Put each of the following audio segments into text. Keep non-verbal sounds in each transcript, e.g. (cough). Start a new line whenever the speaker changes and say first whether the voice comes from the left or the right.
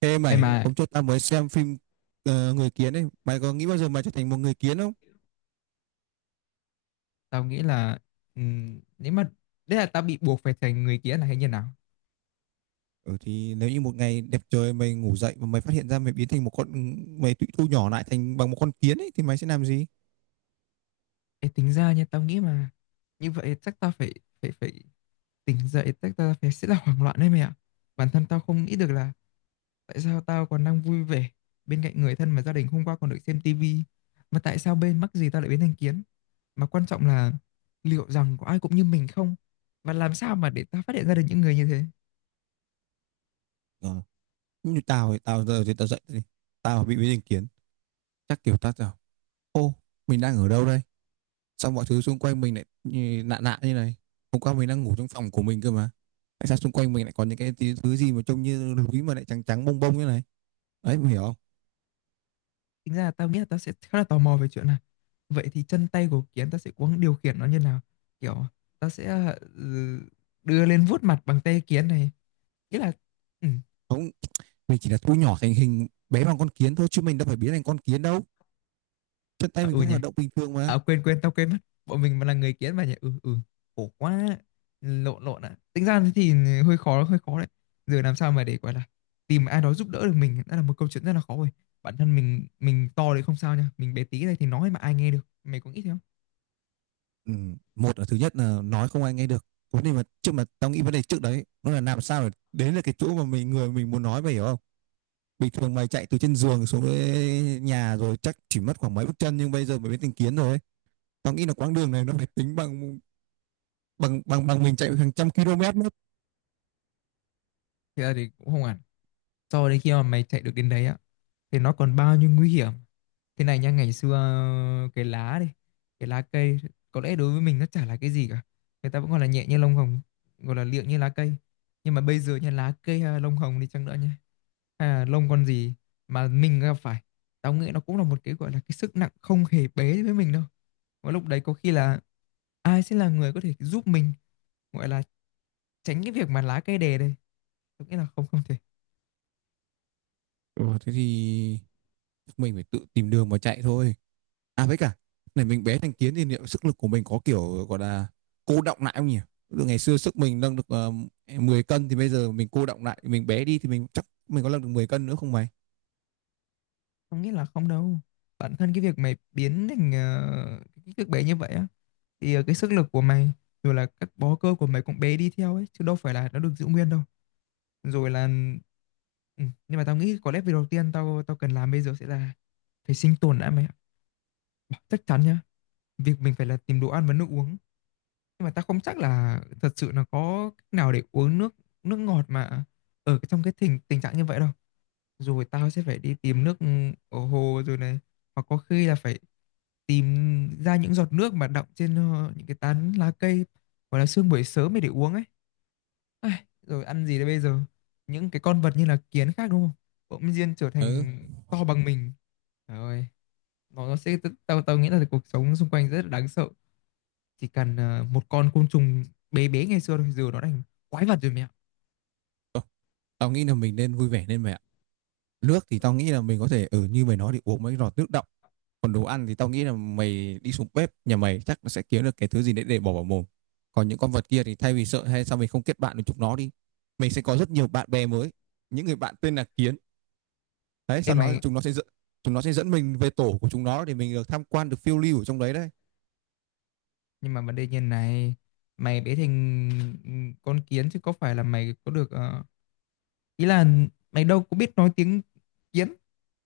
right: Ê
left: Em
right: mày,
left: mà.
right: hôm trước tao mới xem phim Người Kiến ấy, mày có nghĩ bao giờ mày trở thành một người kiến không?
left: Tao nghĩ là nếu mà đấy là tao bị buộc phải thành người kia là hay như nào?
right: Ừ thì nếu như một ngày đẹp trời mày ngủ dậy và mày phát hiện ra mày biến thành một con mày tụi thu nhỏ lại thành bằng một con kiến ấy thì mày sẽ làm gì?
left: Ê, tính ra nha, tao nghĩ mà như vậy chắc tao phải phải phải tỉnh dậy, chắc tao phải sẽ là hoảng loạn đấy mày ạ. Bản thân tao không nghĩ được là tại sao tao còn đang vui vẻ bên cạnh người thân mà gia đình hôm qua còn được xem tivi, mà tại sao bên mắc gì tao lại biến thành kiến? Mà quan trọng là liệu rằng có ai cũng như mình không? Và làm sao mà để tao phát hiện ra được những người như thế?
right: Ờ, như tao thì tao giờ thì tao dậy thì tao bị biến thành kiến, chắc kiểu tao bảo ô mình đang ở đâu đây? Xong mọi thứ xung quanh mình lại lạ lạ như này. Hôm qua mình đang ngủ trong phòng của mình cơ mà. Tại sao xung quanh mình lại có những cái thứ gì mà trông như núi mà lại trắng trắng bông bông như này? Đấy mày hiểu không?
left: Tính ra là tao nghĩ là tao sẽ khá là tò mò về chuyện này, vậy thì chân tay của kiến tao sẽ có điều khiển nó như nào, kiểu tao sẽ đưa lên vuốt mặt bằng tay kiến này, nghĩa là ừ,
right: Không, mình chỉ là thu nhỏ thành hình bé bằng con kiến thôi chứ mình đâu phải biến thành con kiến đâu, chân tay
left: à,
right: mình
left: ừ
right: vẫn
left: nhỉ.
right: hoạt động bình thường mà.
left: À, quên quên tao quên mất, bọn mình mà là người kiến mà nhỉ. Ừ Khổ quá, lộn lộn ạ. Tính ra thì hơi khó, hơi khó đấy, giờ làm sao mà để gọi là tìm ai đó giúp đỡ được mình đã là một câu chuyện rất là khó rồi. Bản thân mình to thì không sao nha, mình bé tí này thì nói mà ai nghe được, mày có nghĩ thế không?
right: Ừ. Một là thứ nhất là nói không ai nghe được, vấn đề mà trước mà tao nghĩ vấn đề trước đấy nó là làm sao để đến là cái chỗ mà mình người mình muốn nói, mày hiểu không? Bình thường mày chạy từ trên giường xuống tới nhà rồi chắc chỉ mất khoảng mấy bước chân, nhưng bây giờ mày biến thành kiến rồi ấy. Tao nghĩ là quãng đường này nó phải tính bằng bằng mình chạy hàng trăm km mất.
left: Thì là thì cũng không hẳn. Sau đấy khi mà mày chạy được đến đấy á thì nó còn bao nhiêu nguy hiểm. Thế này nha, ngày xưa cái lá cây có lẽ đối với mình nó chả là cái gì cả. Người ta vẫn gọi là nhẹ như lông hồng, gọi là liệng như lá cây. Nhưng mà bây giờ nha, lá cây hay là lông hồng đi chăng nữa nha, hay là lông con gì mà mình gặp phải, tao nghĩ nó cũng là một cái gọi là cái sức nặng không hề bé với mình đâu. Và lúc đấy có khi là ai sẽ là người có thể giúp mình gọi là tránh cái việc mà lá cây đè đây. Tôi nghĩ là không, không thể.
right: Ừ, thế thì mình phải tự tìm đường mà chạy thôi. À với cả này, mình bé thành kiến thì liệu sức lực của mình có kiểu gọi là cô đọng lại không nhỉ? Từ ngày xưa sức mình nâng được 10 cân thì bây giờ mình cô đọng lại, mình bé đi thì mình chắc mình có nâng được 10 cân nữa không mày?
left: Không nghĩ là không đâu. Bản thân cái việc mày biến thành cái kích thước bé như vậy á, thì cái sức lực của mày rồi là các bó cơ của mày cũng bé đi theo ấy, chứ đâu phải là nó được giữ nguyên đâu. Rồi là ừ. Nhưng mà tao nghĩ có lẽ việc đầu tiên tao tao cần làm bây giờ sẽ là phải sinh tồn đã mày ạ. Chắc chắn nhá. Việc mình phải là tìm đồ ăn và nước uống. Nhưng mà tao không chắc là thật sự là có cách nào để uống nước nước ngọt mà ở trong cái tình tình trạng như vậy đâu. Rồi tao sẽ phải đi tìm nước, ở hồ rồi này, hoặc có khi là phải tìm ra những giọt nước mà đọng trên những cái tán lá cây, hoặc là sương buổi sớm để uống ấy. Ai, rồi ăn gì đây bây giờ, những cái con vật như là kiến khác đúng không, bỗng nhiên trở
right: Ừ.
left: thành to bằng mình, trời ơi, nó sẽ tao tao nghĩ là cuộc sống xung quanh rất là đáng sợ, chỉ cần một con côn trùng bé bé ngày xưa thôi, giờ nó thành quái vật rồi mẹ.
right: Ờ, tao nghĩ là mình nên vui vẻ lên mày ạ. Nước thì tao nghĩ là mình có thể ở như mày nói thì uống mấy giọt nước đọng. Còn đồ ăn thì tao nghĩ là mày đi xuống bếp nhà mày chắc nó sẽ kiếm được cái thứ gì đấy để bỏ vào mồm. Còn những con vật kia thì thay vì sợ hay sao mình không kết bạn với chúng nó đi. Mình sẽ có rất nhiều bạn bè mới. Những người bạn tên là kiến đấy, sau
left: Em
right: đó
left: mày,
right: chúng nó sẽ dẫn chúng nó sẽ dẫn mình về tổ của chúng nó để mình được tham quan, được phiêu lưu ở trong đấy đấy.
left: nhưng mà vấn đề như này, mày bé thành con kiến chứ có phải là mày có được ý là mày đâu có biết nói tiếng kiến,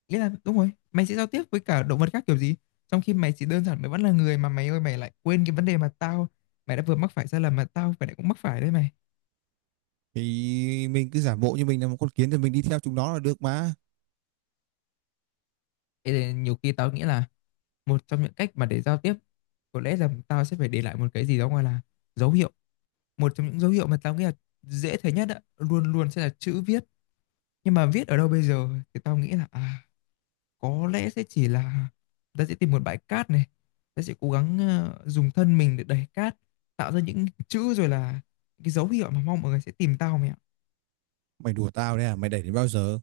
left: ý là đúng rồi mày sẽ giao tiếp với cả động vật khác kiểu gì, trong khi mày chỉ đơn giản mày vẫn là người mà, mày ơi mày lại quên cái vấn đề mà tao, mày đã vừa mắc phải sai lầm mà tao phải lại cũng mắc phải đấy mày.
right: Thì mình cứ giả bộ như mình là một con kiến thì mình đi theo chúng nó là được mà.
left: Thế nên nhiều khi tao nghĩ là một trong những cách mà để giao tiếp có lẽ là tao sẽ phải để lại một cái gì đó gọi là dấu hiệu, một trong những dấu hiệu mà tao nghĩ là dễ thấy nhất á, luôn luôn sẽ là chữ viết. Nhưng mà viết ở đâu bây giờ thì tao nghĩ là có lẽ sẽ chỉ là ta sẽ tìm một bãi cát này, ta sẽ cố gắng dùng thân mình để đẩy cát, tạo ra những chữ rồi là cái dấu hiệu mà mong mọi người sẽ tìm tao mày ạ.
right: Mày đùa tao đấy à, mày đẩy đến bao giờ?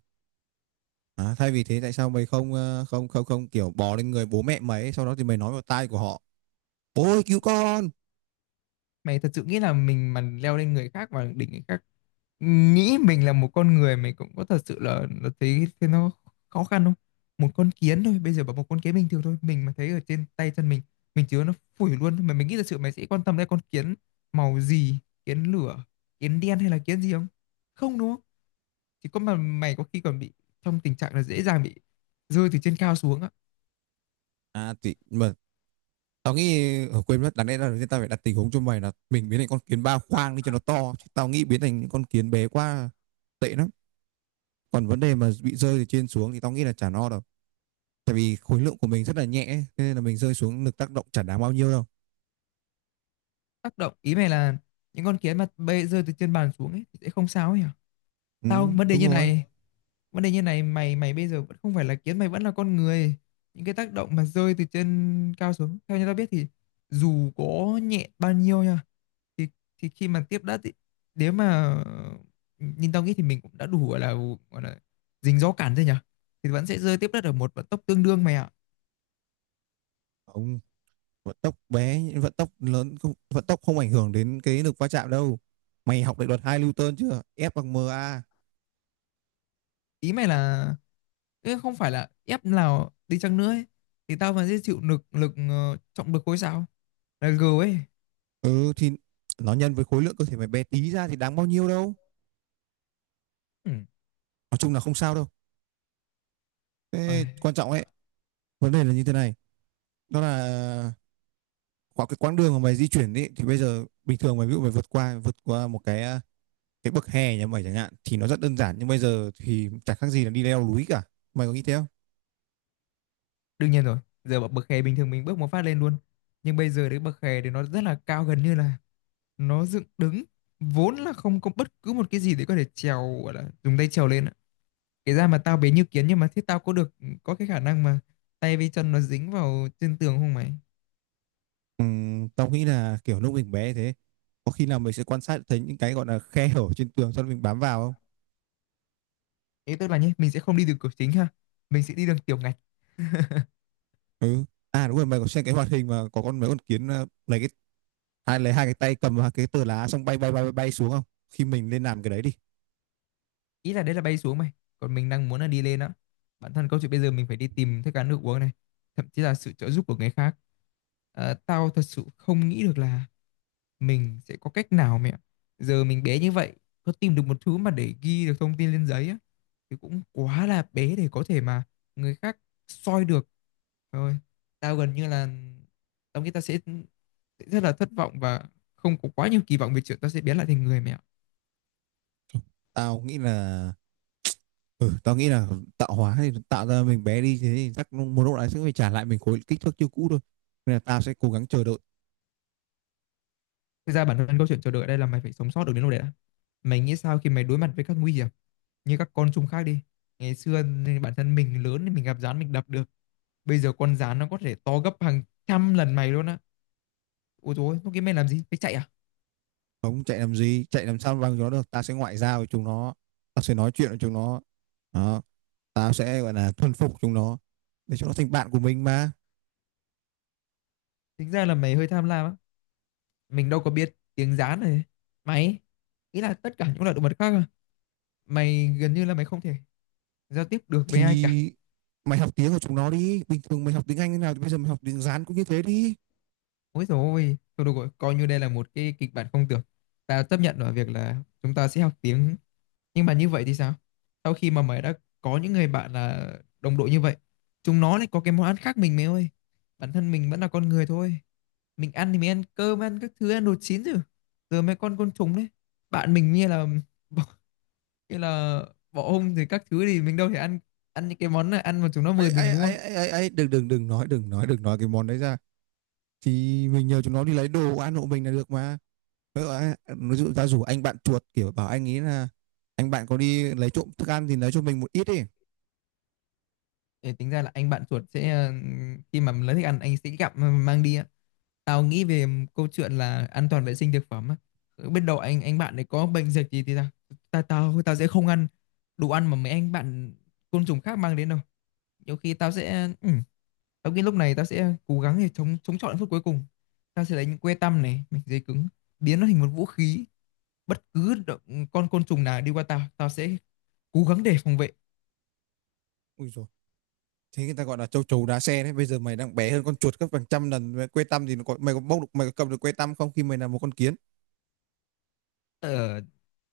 right: À, thay vì thế tại sao mày không không kiểu bò lên người bố mẹ mày ấy, sau đó thì mày nói vào tai của họ, ôi cứu con.
left: Mày thật sự nghĩ là mình mà leo lên người khác và đỉnh người khác, nghĩ mình là một con người, mình cũng có thật sự là, thấy thế nó khó khăn không? Một con kiến thôi, bây giờ bảo một con kiến bình thường thôi, mình mà thấy ở trên tay chân mình chứa nó phủi luôn. Mà mình nghĩ thật sự mày sẽ quan tâm đến con kiến màu gì, kiến lửa, kiến đen hay là kiến gì không? Không đúng không? Chỉ có mà mày có khi còn bị trong tình trạng là dễ dàng bị rơi từ trên cao xuống á.
right: À thì mà tao nghĩ ở quên mất, đáng lẽ là người ta phải đặt tình huống cho mày là mình biến thành con kiến ba khoang đi cho nó to, chứ tao nghĩ biến thành những con kiến bé quá tệ lắm. Còn vấn đề mà bị rơi từ trên xuống thì tao nghĩ là chả no đâu, tại vì khối lượng của mình rất là nhẹ, nên là mình rơi xuống lực tác động chẳng đáng bao nhiêu đâu.
left: Tác động ý mày là những con kiến mà bay rơi từ trên bàn xuống ấy thì sẽ không sao ấy hả? Tao
right: Ừ,
left: vấn đề
right: đúng
left: như
right: rồi.
left: này, vấn đề như này mày mày bây giờ vẫn không phải là kiến, mày vẫn là con người. Những cái tác động mà rơi từ trên cao xuống, theo như tao biết thì dù có nhẹ bao nhiêu nha, thì thì khi mà tiếp đất thì nếu mà nhìn tao nghĩ thì mình cũng đã đủ gọi là dính gió cản rồi nhỉ, thì vẫn sẽ rơi tiếp đất ở một vận tốc tương đương mày ạ.
right: Ông vận tốc bé vận tốc lớn không, vận tốc không ảnh hưởng đến cái lực va chạm đâu. Mày học định luật 2 Newton chưa, F bằng ma.
left: Ý mày là Ê, không phải là ép nào đi chăng nữa ấy, thì tao vẫn sẽ chịu lực lực trọng lực khối sao là G ấy.
right: Ừ thì nó nhân với khối lượng cơ thể mày bé tí ra thì đáng bao nhiêu đâu.
left: Ừ.
right: Nói chung là không sao đâu. Thế
left: Ai.
right: quan trọng ấy, vấn đề là như thế này, đó là khoảng cái quãng đường mà mày di chuyển ấy, thì bây giờ bình thường mày ví dụ mày vượt qua một cái cái bậc hè nhà mày chẳng hạn thì nó rất đơn giản, nhưng bây giờ thì chẳng khác gì là đi leo núi cả. Mày có nghĩ thế không?
left: Đương nhiên rồi, giờ bậc bậc hè bình thường mình bước một phát lên luôn. Nhưng bây giờ đến bậc hè thì nó rất là cao, gần như là nó dựng đứng. Vốn là không có bất cứ một cái gì để có thể trèo, gọi là dùng tay trèo lên ạ. Kể ra mà tao bé như kiến nhưng mà thế tao có cái khả năng mà tay với chân nó dính vào trên tường không mày?
right: Tao nghĩ là kiểu lúc mình bé thế có khi nào mình sẽ quan sát thấy những cái gọi là khe hở trên tường cho nên mình bám vào không?
left: Thế tức là nhé, mình sẽ không đi đường cửa chính ha. Mình sẽ đi đường tiểu ngạch.
right: Ừ. À đúng rồi, mày có xem cái hoạt hình mà có con mấy con kiến lấy cái hai cái tay cầm vào cái tờ lá xong bay bay bay bay, bay xuống không? Khi mình lên làm cái đấy đi.
left: Ý là đấy là bay xuống mày, còn mình đang muốn là đi lên á, bản thân câu chuyện bây giờ mình phải đi tìm thức ăn nước uống này, thậm chí là sự trợ giúp của người khác. Ờ, tao thật sự không nghĩ được là mình sẽ có cách nào mẹ, giờ mình bé như vậy, có tìm được một thứ mà để ghi được thông tin lên giấy á thì cũng quá là bé để có thể mà người khác soi được. Rồi tao gần như là tao nghĩ tao sẽ rất là thất vọng và không có quá nhiều kỳ vọng về chuyện tao sẽ biến lại thành người mẹ.
right: Tao nghĩ là ừ tao nghĩ là tạo hóa thì tạo ra mình bé đi thế thì chắc một lúc đấy sẽ phải trả lại mình khối kích thước chưa cũ thôi, nên là tao sẽ cố gắng chờ đợi.
left: Thực ra bản thân câu chuyện chờ đợi ở đây là mày phải sống sót được đến lúc đấy đã. Mày nghĩ sao khi mày đối mặt với các nguy hiểm như các con trùng khác đi. Ngày xưa nên bản thân mình lớn thì mình gặp gián mình đập được. Bây giờ con gián nó có thể to gấp hàng trăm lần mày luôn á. Ôi dồi, ôi, lúc kia mày làm gì? Mày chạy à?
right: Không chạy làm gì, chạy làm sao bằng nó được, ta sẽ ngoại giao với chúng nó. Ta sẽ nói chuyện với chúng nó. Đó, ta sẽ gọi là thuần phục chúng nó, để chúng nó thành bạn của mình mà.
left: Tính ra là mày hơi tham lam á. Mình đâu có biết tiếng gián này. Mày, ý là tất cả những loại động vật khác à? Mày gần như là mày không thể giao tiếp được với ai cả.
right: Thì mày học tiếng của chúng nó đi, bình thường mày học tiếng Anh thế nào thì bây giờ mày học tiếng Hán cũng như thế đi.
left: Ôi dồi ôi, thôi được rồi, coi như đây là một cái kịch bản không tưởng. Ta chấp nhận ở việc là chúng ta sẽ học tiếng. Nhưng mà như vậy thì sao? Sau khi mà mày đã có những người bạn là đồng đội như vậy, chúng nó lại có cái món ăn khác mình mày ơi. Bản thân mình vẫn là con người thôi. Mình ăn thì mình ăn cơm, ăn các thứ, ăn đồ chín rồi. Giờ mấy con côn trùng đấy. Bạn mình như là (laughs) bọ- như là bọ hung rồi các thứ thì mình đâu thể ăn ăn những cái món này, ăn mà chúng nó
right: ấy
left: mời mình
right: ấy
left: đúng không?
right: ấy ấy ấy, ấy. Đừng đừng đừng nói đừng nói đừng nói cái món đấy ra. Thì mình nhờ chúng nó đi lấy đồ ăn hộ mình là được mà. Ví dụ ta rủ anh bạn chuột kiểu bảo anh ấy là anh bạn có đi lấy trộm thức ăn thì lấy cho mình một ít đi.
left: Để tính ra là anh bạn chuột sẽ khi mà lấy thức ăn anh sẽ gặm mà mang đi á. Tao nghĩ về câu chuyện là an toàn vệ sinh thực phẩm á. Biết đâu anh bạn này có bệnh dịch gì thì tao sẽ không ăn đồ ăn mà mấy anh bạn côn trùng khác mang đến đâu. Nhiều khi tao sẽ tao nghĩ lúc này tao sẽ cố gắng để chống chống chọi đến phút cuối cùng. Tao sẽ lấy những que tăm này, mảnh giấy cứng, biến nó thành một vũ khí. Bất cứ con côn trùng nào đi qua tao, tao sẽ cố gắng để phòng vệ.
right: Ui dồi, thế người ta gọi là châu chấu đá xe đấy, bây giờ mày đang bé hơn con chuột gấp hàng trăm lần, quê tăm thì nó có, mày có bốc được, mày có cầm được quê tăm không khi mày là một con kiến?
left: Ờ,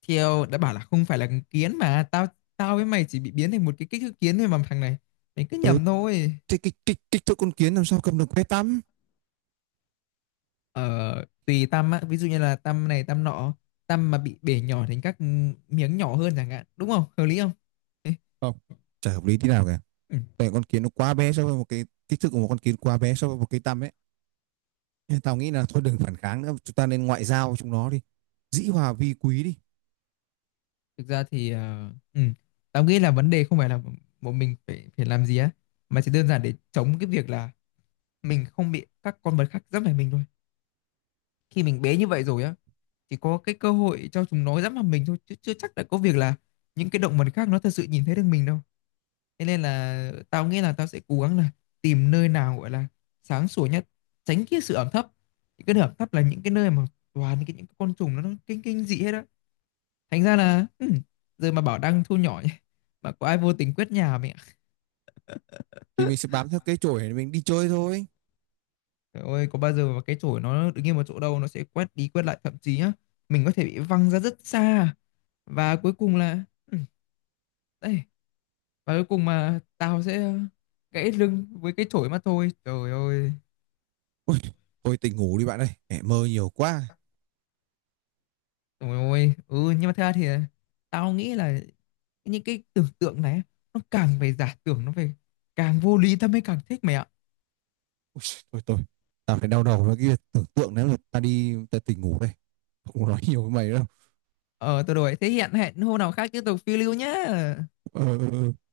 left: theo đã bảo là không phải là kiến mà tao tao với mày chỉ bị biến thành một cái kích thước kiến thôi mà thằng này. Mày cứ
right: Ừ,
left: nhầm thôi.
right: thế kích kích kích thước con kiến làm sao cầm được quê tăm?
left: Ờ, tùy tăm á, ví dụ như là tăm này tăm nọ, tăm mà bị bể nhỏ thành các miếng nhỏ hơn chẳng hạn, đúng không, hợp lý không? Ê,
right: Không, chả hợp lý tí nào cả.
left: ừ.
right: Tại con kiến nó quá bé so với một cái kích thước của một con kiến quá bé so với một cái tăm ấy, nên tao nghĩ là thôi đừng phản kháng nữa, chúng ta nên ngoại giao với chúng nó đi, dĩ hòa vi quý đi.
left: Thực ra thì tao nghĩ là vấn đề không phải là bọn mình phải phải làm gì á, mà chỉ đơn giản để chống cái việc là mình không bị các con vật khác dẫm phải mình thôi. Khi mình bé như vậy rồi á, chỉ có cái cơ hội cho chúng nó dẫm vào mình thôi, chứ chưa chắc đã có việc là những cái động vật khác nó thật sự nhìn thấy được mình đâu. Thế nên là tao nghĩ là tao sẽ cố gắng là tìm nơi nào gọi là sáng sủa nhất, tránh cái sự ẩm thấp. Những cái nơi ẩm thấp là những cái nơi mà toàn cái những cái con trùng nó kinh kinh dị hết á. Thành ra là giờ mà bảo đang thu nhỏ nhỉ, mà có ai vô tình quét nhà mẹ.
right: Thì mình sẽ bám theo cái chổi để mình đi chơi thôi.
left: Trời ơi, có bao giờ mà cái chổi nó đứng yên một chỗ đâu, nó sẽ quét đi quét lại, thậm chí á, mình có thể bị văng ra rất xa. Và cuối cùng là ừ, đây, và cuối cùng mà tao sẽ gãy lưng với cái chổi mà thôi. Trời ơi.
right: Ôi, thôi tỉnh ngủ đi bạn ơi, mẹ mơ nhiều quá.
left: Ôi ôi, ừ nhưng mà thật ra thì tao nghĩ là những cái tưởng tượng này, nó càng về giả tưởng, nó về càng vô lý tao mới càng thích mày ạ.
right: Thôi thôi tao phải đau đầu với cái tưởng tượng, nếu người ta đi ta tỉnh ngủ đây, không có nói nhiều với mày đâu.
left: Ờ tao đổi thế, hiện hẹn hôm nào khác tiếp tục phiêu lưu nhá.
right: Ờ, ờ, ờ.